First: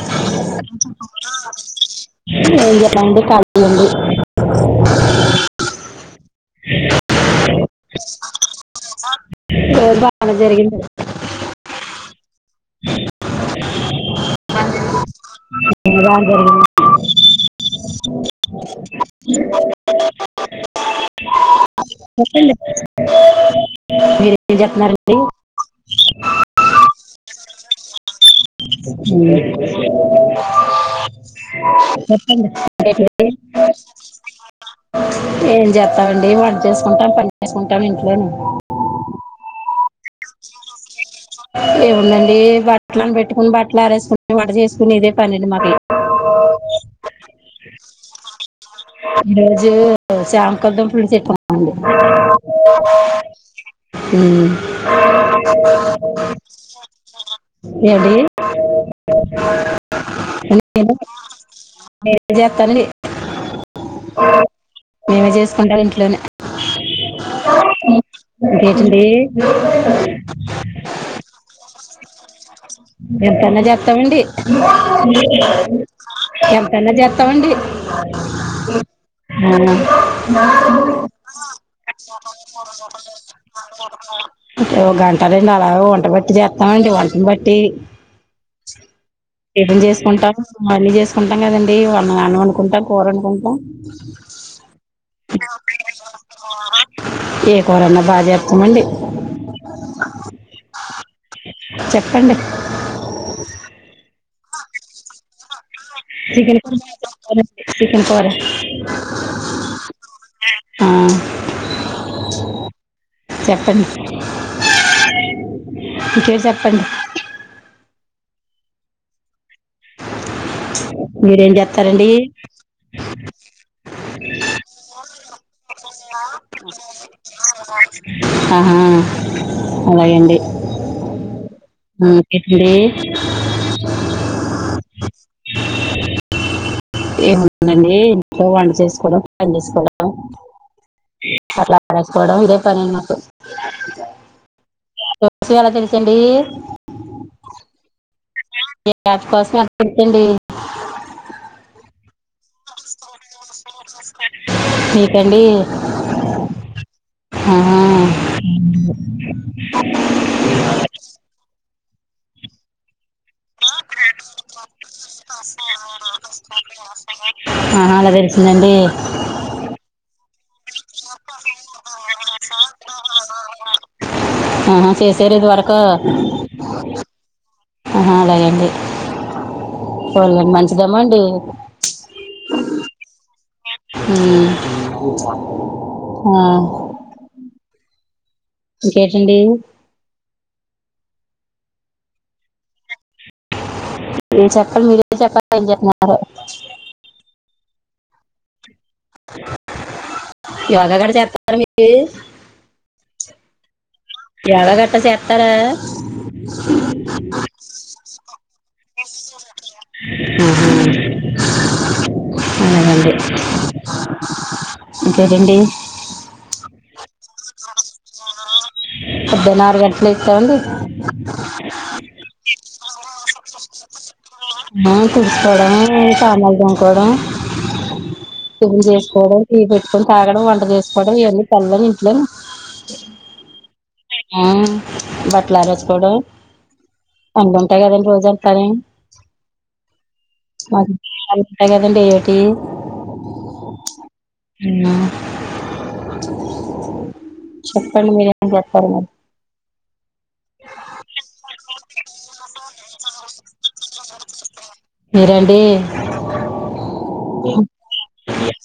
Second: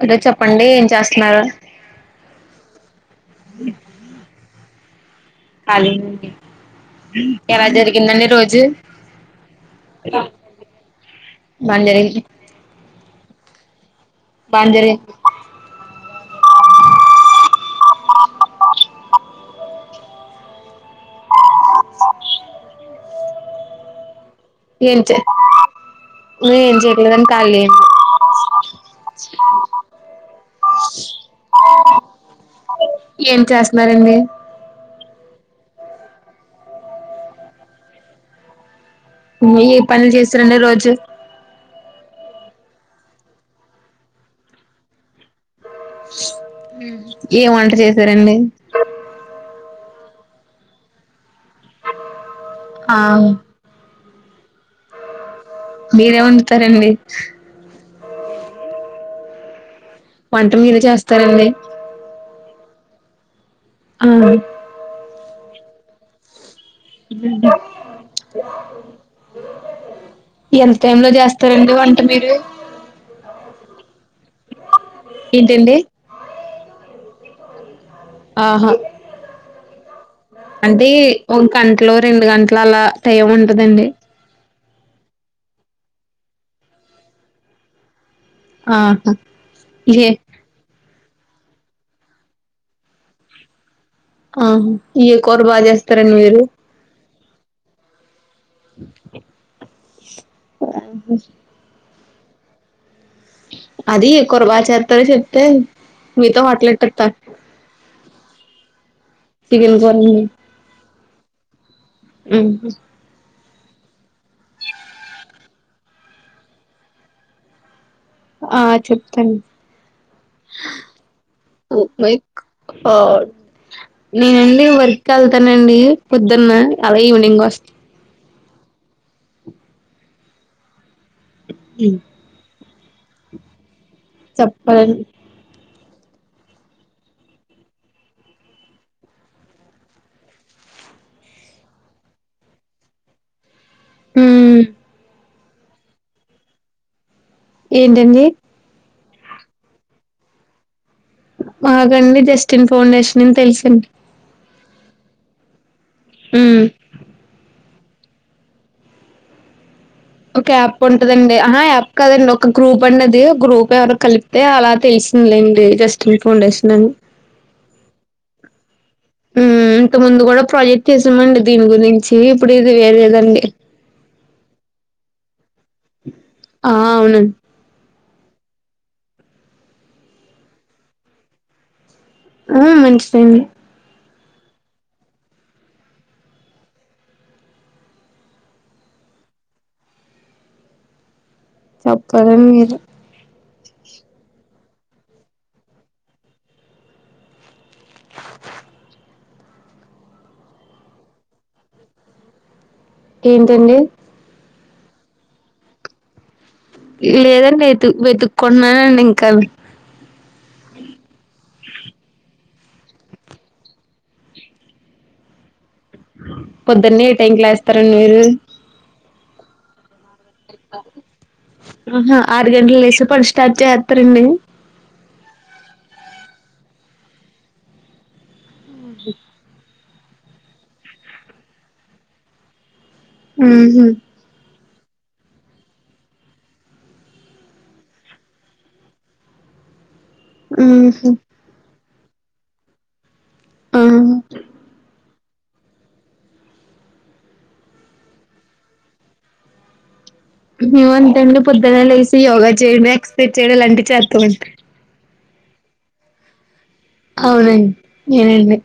Hello చెప్పండి ఏం చేస్తున్నారు ఏ ఏం చెప్పండి. కాలియుండి. కలినేండి ఎలా జరిగిందండి రోజు గోద్ బానే జరిగిందే బానే జరిగింది బజారీ నోటి అ చెప్పండే ఏంచే ఇగా ఎమ్ చేయట్లేదాండి కాల్లేవు హు చెప్పండే ఏం చేస్తున్నారండి ఏం జేతావండి. వంట చేసుకుంటాం పని చేసుకుంటాం ఇంట్లోనే హుము ఏ పనులు చేసురండి. రోజు ఏ బట్టలను పెట్టుకుని, బట్టలు ఆరేసుకుంటు, వంట జేసుకునేదే పనేండి మాది. హుహ్ ఏ వంట చేశారండి? దే శ్యాం కద్దం పులుసేట్టమండి. ఆ హుహ్ మీరే వండుతారండి యేండి వంట ఏంటి మీరే ఏమో చేస్తారండి నీన్ జేతా అండి. ఆ ఏమి జేసుకుంటంవ్ ఇంట్లోనే. గెచ్చిడి ఎంత్ టైం లో జేస్తరండి. వంట మీరు? యంటన జేత్తామండీ. ఏంటండి యంటన జత్ తావండి ఆహా అంటే ఒక్ కంట్లో, రెండు గంట్లో, అలా టైం ఉంటదండి. ఓ గంట రండు అలాగ వంటబట్టి జేతామండి వంటన్ బట్టీ. ఆహా ఎప్పుడు ఏ జేసుకుంటారు? మళ్ళీ జేస్ కుంటాం గదండీ, వన్ అన్నమండుకుంటాం, కురోందుకుంటాం. ఆహా యే కూర బాగ్ జేస్తరండి మీరు? ఏ కూరన్న బజేత్ తమండి. చెప్ కండే అది ఏ కూర బాగా చేస్తారో చెప్తే మీతో చికెన్ హోటల్ కూర బాగ్ ఎట్టేత్తా జేతారండీ. చికెన్ కూర చిగెన్ కూరండీ. ఆ చెప్పండి. ఇంకేడ్ జెప్పండి. ఆ చెప్తాడ్ మీరేం ఓ చేస్తారండి మై కు కాడ్ నేనండి వర్క్ ఏళ్తానండి. పొద్దున్నా, అలగే ఈవినింగ్ ఒస్త్. ఆహా! అలే అండి. టిప్లింగ్ లే చంపడాన్ ఏముందండీ. ఇంట్లో వంట చేసుకోవడం, పని జేసుకోవడం. ఏ అట్ల అనకపోవడం ఇదే పల్లిల్ నాకు హుహ్ కోస్సుయాలా తెలిసింది. యేండండీయి యస్ట్ ఫస్ట్ నాట్ పుట్టింది. ఆ రెండిటి జస్ట్ ఏంటండీ ఉమ్ ఆ కదండి ఒక గ్రూప్ అన్నదే గ్రూప్లొ ఎవరొ కలిపితే అలా తెలిసిందిలెండి. జస్ట్ ఫౌండేషన్ అని తెలుస్తుందండీ ప్రొజెక్ట్ చేశామండి దీని గురించి, ఇప్పుడు ఇది వేరేదండి. ఆహా చేశార్ ఇదివరకూ. ఆ అవును. ఆ అలాగండి ఒల్లు మంచిదమండీ ఆ మంచిదండి ఉమ్ ఆ ఇంకేటండీ? చెప్పాలండి మీరే ఏం చెప్పాలి మీరేం చెప్పాలి ఏం చేస్తున్నారో యోగా కూడా చేత్తారా మీరు ఏంటండి యోగ గట్టా చేస్తారా లేదండి వెతు వెతుక్కుంటున్నానండి ఇంకా అలాగే అండి ఇంకేటండి పొద్దన్నే ఏ టైం కి లేస్తారండి మీరు పొద్దున్న ఆరు గంటలకి ఆహా ఆరు గంటలకు లేసి పనులు స్టార్ట్ చేస్తారా అండి మా తుడుసుకోవడం సామాన్లు తోముకోవడం టీ చేసుకోవడం టీ పెట్టుకొని తాగడం వంట చేసుకోవడం ఇవన్నీ పనుళ్ళన్ని ఇంట్లోనే ఉహు ఉమ్ బట్టలు ఆరేసుకోవడం పనులు ఉంటాయి కదా అండి రోజంతా ని మాకు ఊహూ ఉంటాయి కదండి ఏటి ఆ ఉమ్ చెప్పండి మీరేమన్నా అవును మేము అంతే అండి పొద్దున లేసి యోగా చేయడం ఎక్సర్సైజ్ చేయడం అలాంటివి చేస్తాం మీరా అండి అవునండి నేనండి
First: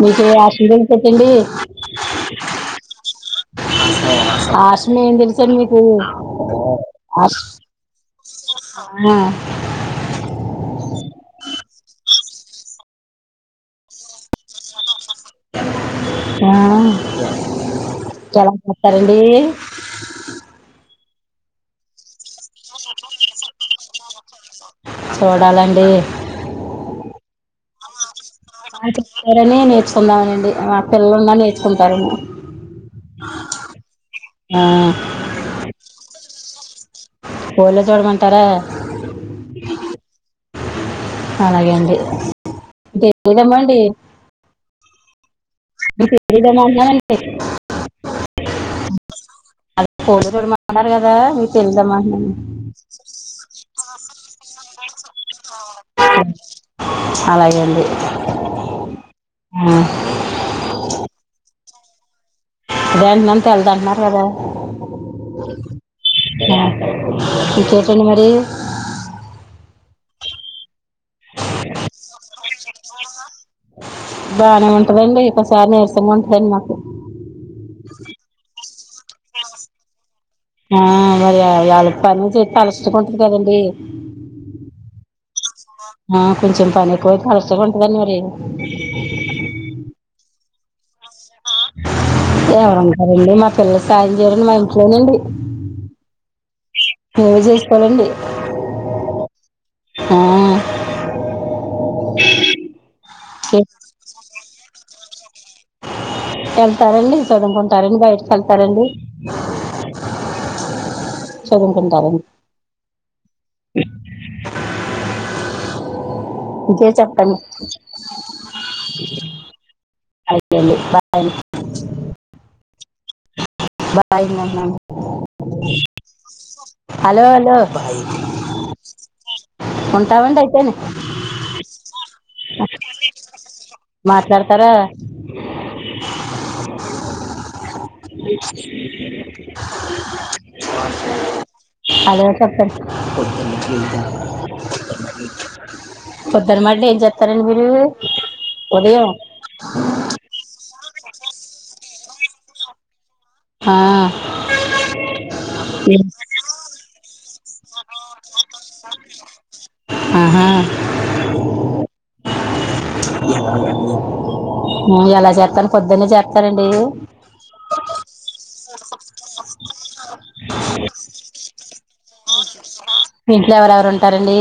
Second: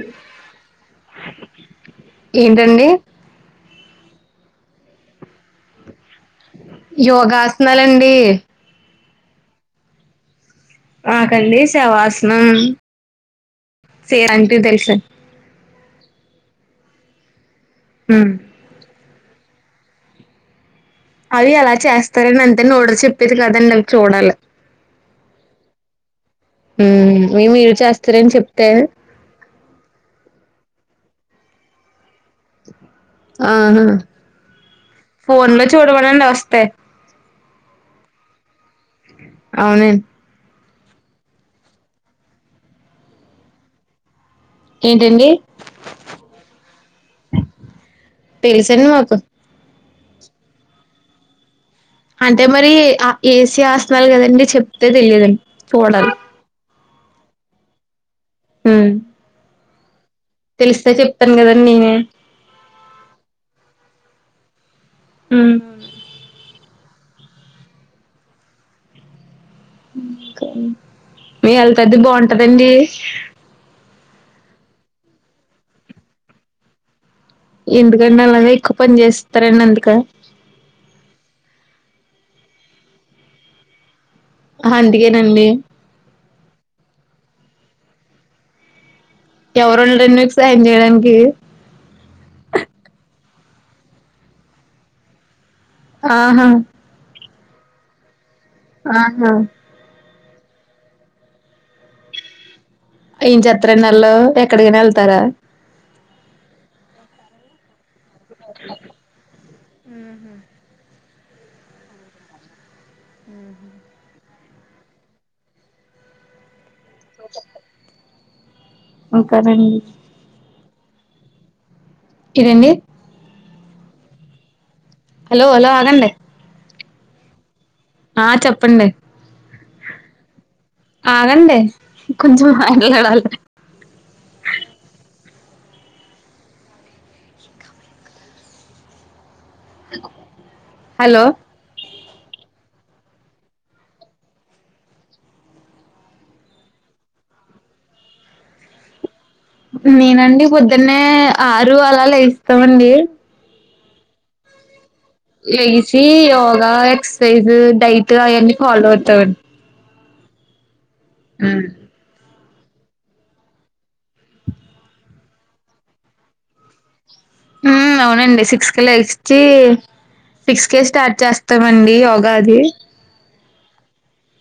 మీకు [unintelligible] పెట్టండి ఏంటండి ఆసనం ఏం తెలుసండి మీకు ఆశ యోగా ఆసనాలు అండి ఆ మాకండి శవాసనం సే ఇలాంటివి తెలుసండి ఆ చాలా కొత్త ఏ అవి అలా చేస్తారని అంతే నోటితో చెప్పేది కాదండి అవి చూడాలి చూడాలండి మీ మీరు చేస్తారని చెప్తే రని నేర్చుకుందామనండి పిల్లలున్నా నేర్చుకుంటారెమో ఆహా ఆ ఫోన్లో చూడమనండి వస్తాయి ఫోన్లో చూడమంటార అవునండి అలాగే అండి దమ్మండి ఏంటండి ద మా తెలుసండి మాకు [unintelligible] పోన్ తో మట్లాడాలి కదా మీ అంటే మరి ఆ ఏసే ఆసనాలు కదండి చెప్తే తెలియదండి చూడాలి అలాగే అండి ఆ తెలిస్తే చెప్తాను కదండి నేనే అదే అంటున్నాను తెల్దంటున్నారు కదా ఇంకెటండి మరి [unintelligible] [inaudible] మీ హెల్త్ అయితే బాగుంటదండి బానే ఉంటదండి ఒకసారి నీరసంగా ఉంటదండి మాకు ఎందుకండి అలాగ ఎక్కువ పని చేస్తారండి అందుక ఆ మరి ఎళ పని చెస్త అలుచకుంటారు కదండి అందుకేనండి ఆ కొంచెం పని ఎక్కువయి అలసట గా ఉంటదండి మరి ఎవరు ఉండరుడి మీకు సాయం చేయడానికి ఎవరంటారండి మా పిల్లలు సాయం చేయరడి మా ఇంట్లోనండి ఆహా నేనే చేసుకోవాలండి ఆహా ఆ ఏం చే- చేత్తరండీ వాళ్లు ఎక్కడికైనా వెళ్తారా వెళ్తారండి చదవకుంటారండి బయట వెల్తారండి చదువుకుంటారండి ఇంకేమి చెప్పండి ఇంకా నండి ఏం లేదండి బాయ్ అండీ ఇదేందీ బాయ్ అండీ అని అంటున్నాను హలో హలో ఆగండీ హలో హలో ఆ చెప్పండి ఉంటామ్ అండీ ఆగండి కొంచెం మాట్లాడాలి మాట్లాడతారా [inaudible] హలో హలో చెప్పండి పొద్దున్న మళ్ళీ ఏం చెస్తారండి మీరు ఉదయం నేనండి పొద్దున్నే ఆరు అలా లేగుస్తామండి హా లేచి యోగా ఎక్సర్సైజ్ డైట్ అవన్నీ ఫాలో అవుతామండి ఆహా ఉమ్ ఎలా చేస్తను పొద్దున్న చేత్తారండి ఉమ్ అవునండి సిక్స్ ఏ లెగసి సిక్స్ కేే స్టార్ట్ చేస్తామండి యోగా అది ఇంట్లో ఎవరెవరు ఉంటారండి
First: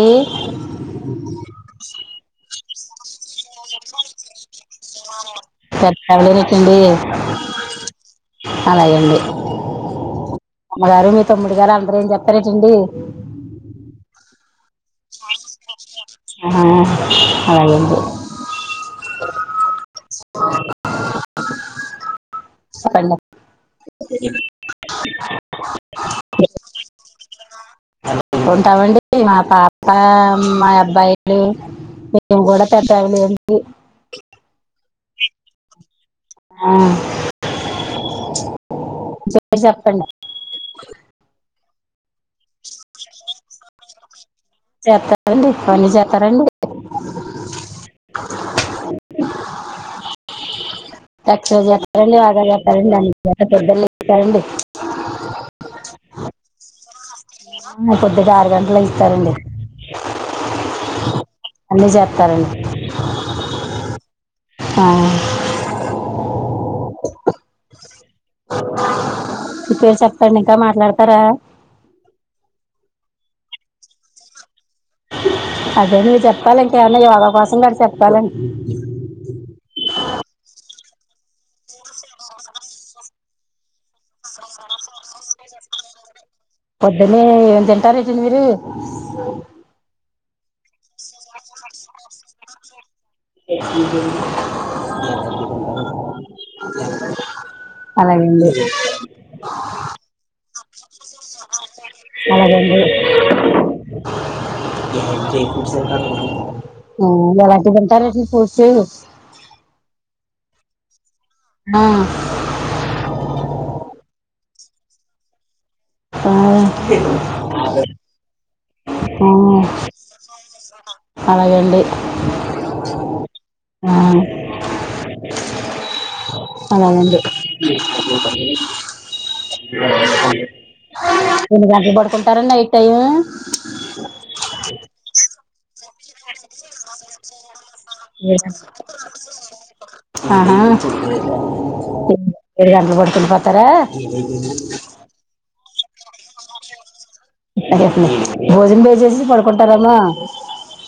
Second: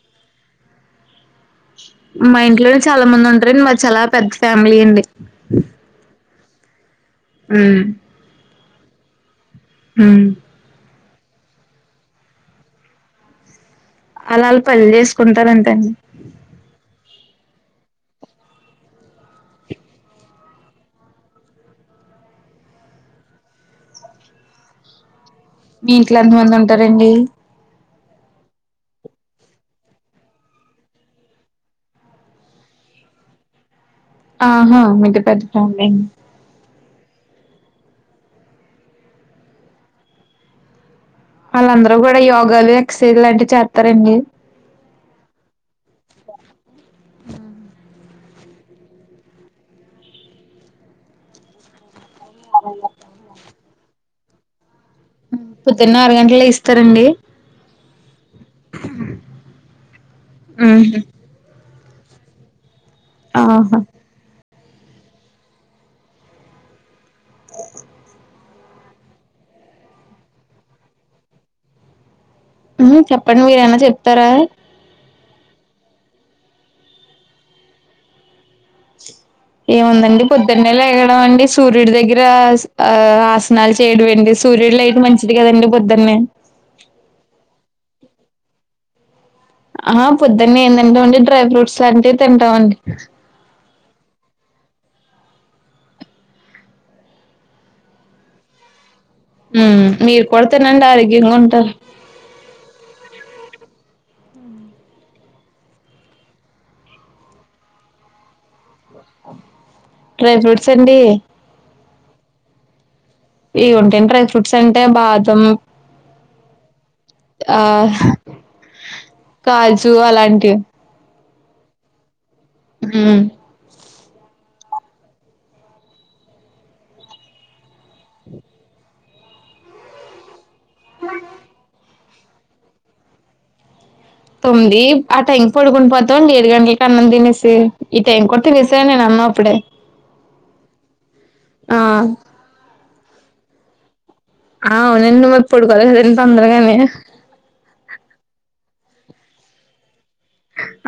మా ఇంట్లోనే చాలా మంది ఉంటారండి మారి చాలా పెద్ద ఫ్యామిలీ అండి చర్చవళరుకండి [inaudible] [unintelligible] ఉమ్ అలాగండి ఉమ్ మాగారు మీ తమ్ముడి గారు అందరూ ఏం చెప్పారా చింటూ అలాల్ ఆహా అవును చెప్పల మీ ఇంట్లో ఎంత మంది ఉంటారండి ఉంటామండి మా పాప మా అబ్బాయిలు మం కూడా తట్ట వెలి ఏంటి ఆహా మీది పెద్ద ఫ్యామిలీ ఆ చెప్పండి వాళ్ళందరూ కూడా యోగాలు ఎక్సర్సైజ్ ఇలాంటివి చేస్తారండి చేస్తారంండి పన్నలు చేస్తారండి క్షజు చెప్పారండి బాగా చెప్పారండి అ పెద్దలు చెప్పారండి అ పొద్దున్న ఆరు గంటలకి లేస్తారండి ఆ పొద్దుట ఆరు గంటలకు మ్మ్ లేస్తారండి హ్మ్ అన్నీ చేస్తారండి ఆహా ఆ ఇప్పుడు ఏం చెప్పండి ఇంకా మాట్లాడుతారా మ్మ్ చెప్పండి మీరు ఏమన్నా చెప్తారా అదేం లేదు చెప్పాలంటే అన్నయ్య యోగా కోసం గా చెప్పాలండి తెల్లారి లేగడం అండి సూర్యుడి దగ్గర ఆ ఆసనాలు చేయడం అండి సూర్యుడు లైటు మంచిది కదండీ పొద్దున్నే పొద్దున్నే ఏం తింటారు ఏంటి మీరు ఆ పొద్దున్నే ఏం తింటాం అండి డ్రై ఫ్రూట్స్ లాంటివి తింటాం అండి అలాగే అండి మ్మ్ మీరు కూడా తినండి ఆరోగ్యంగా ఉంటారు అలాగే అండి హా ఏంటండీ ఏం ఫ్రూట్స్ తింటారు ఇయ్యాల ఎలాంటివి తింటారు ఏంటి ఫ్రూట్స్ డ్రై ఫ్రూట్స్ అండి ఆ ఏం ఉంటాయి డ్రై ఫ్రూట్స్ అంటే బాదం ఆ అదే ఆ కాజు అలాంటివి అలాగే అండి హ్మ్ ఆ అలాగే అండి ఎన్ని గంటలకి పడుకుంటారండి నైట్ టైము తొమ్మిది ఆ టైం పడుకుండి పోతాం ఏడు గంటలకి అన్నాం తినేసి ఈ టైం కూడా తినేసాను నేను అన్నం అప్పుడే ఆహా ఆ ఏడు గంటలకు పడుకుండిపోతారా ఆ అవునండి మరి పడుకోవాలి కదండి తొందరగానే భోజనం చేసేసి పడుకుంటారమ్మ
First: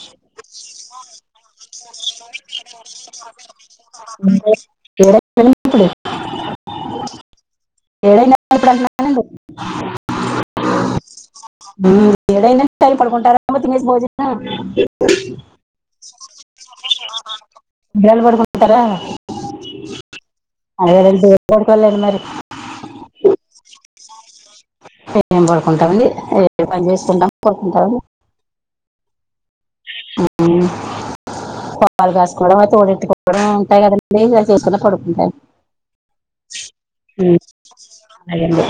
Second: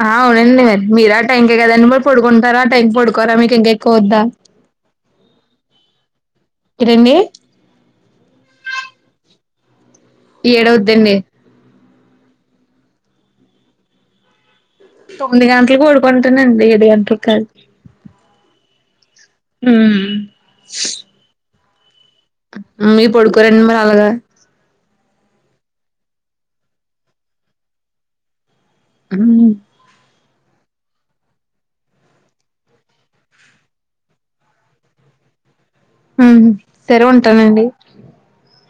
ఆ అవునండి మీరా టైంకే కదండి మరి పడుకుంటారా ఆ టైంకి పడుకోరా మీకు ఇంకా ఏం కోద్దా ఏడైంది ఏంటండీ ఏదైనా ఇప్పుడు అంటున్న ఏడు అవుద్దండి హమ్ ఏడైందండి టైం పడుకుంటారా తినేసి భోజన తొమ్మిది గంటలకు పడుకుంటనండి ఏడు గంటలకు కాదు కదా హ్మ్ అదేదే పడుకోలేను మరి ఆ మీరు పడుకోరండి మరి అలాగా ఏం పడుకుంటామండి ఏ పని చేసుకుంటాము పడుకుంటాము ఉ పాపాలు కాసుకోవడం తోడుఏట్టుకోవడం ఉంటాయి కదండీ ఇగ చేసుకునే పడుకుంటాయి హ సరే ఉంటానండి అలాగండి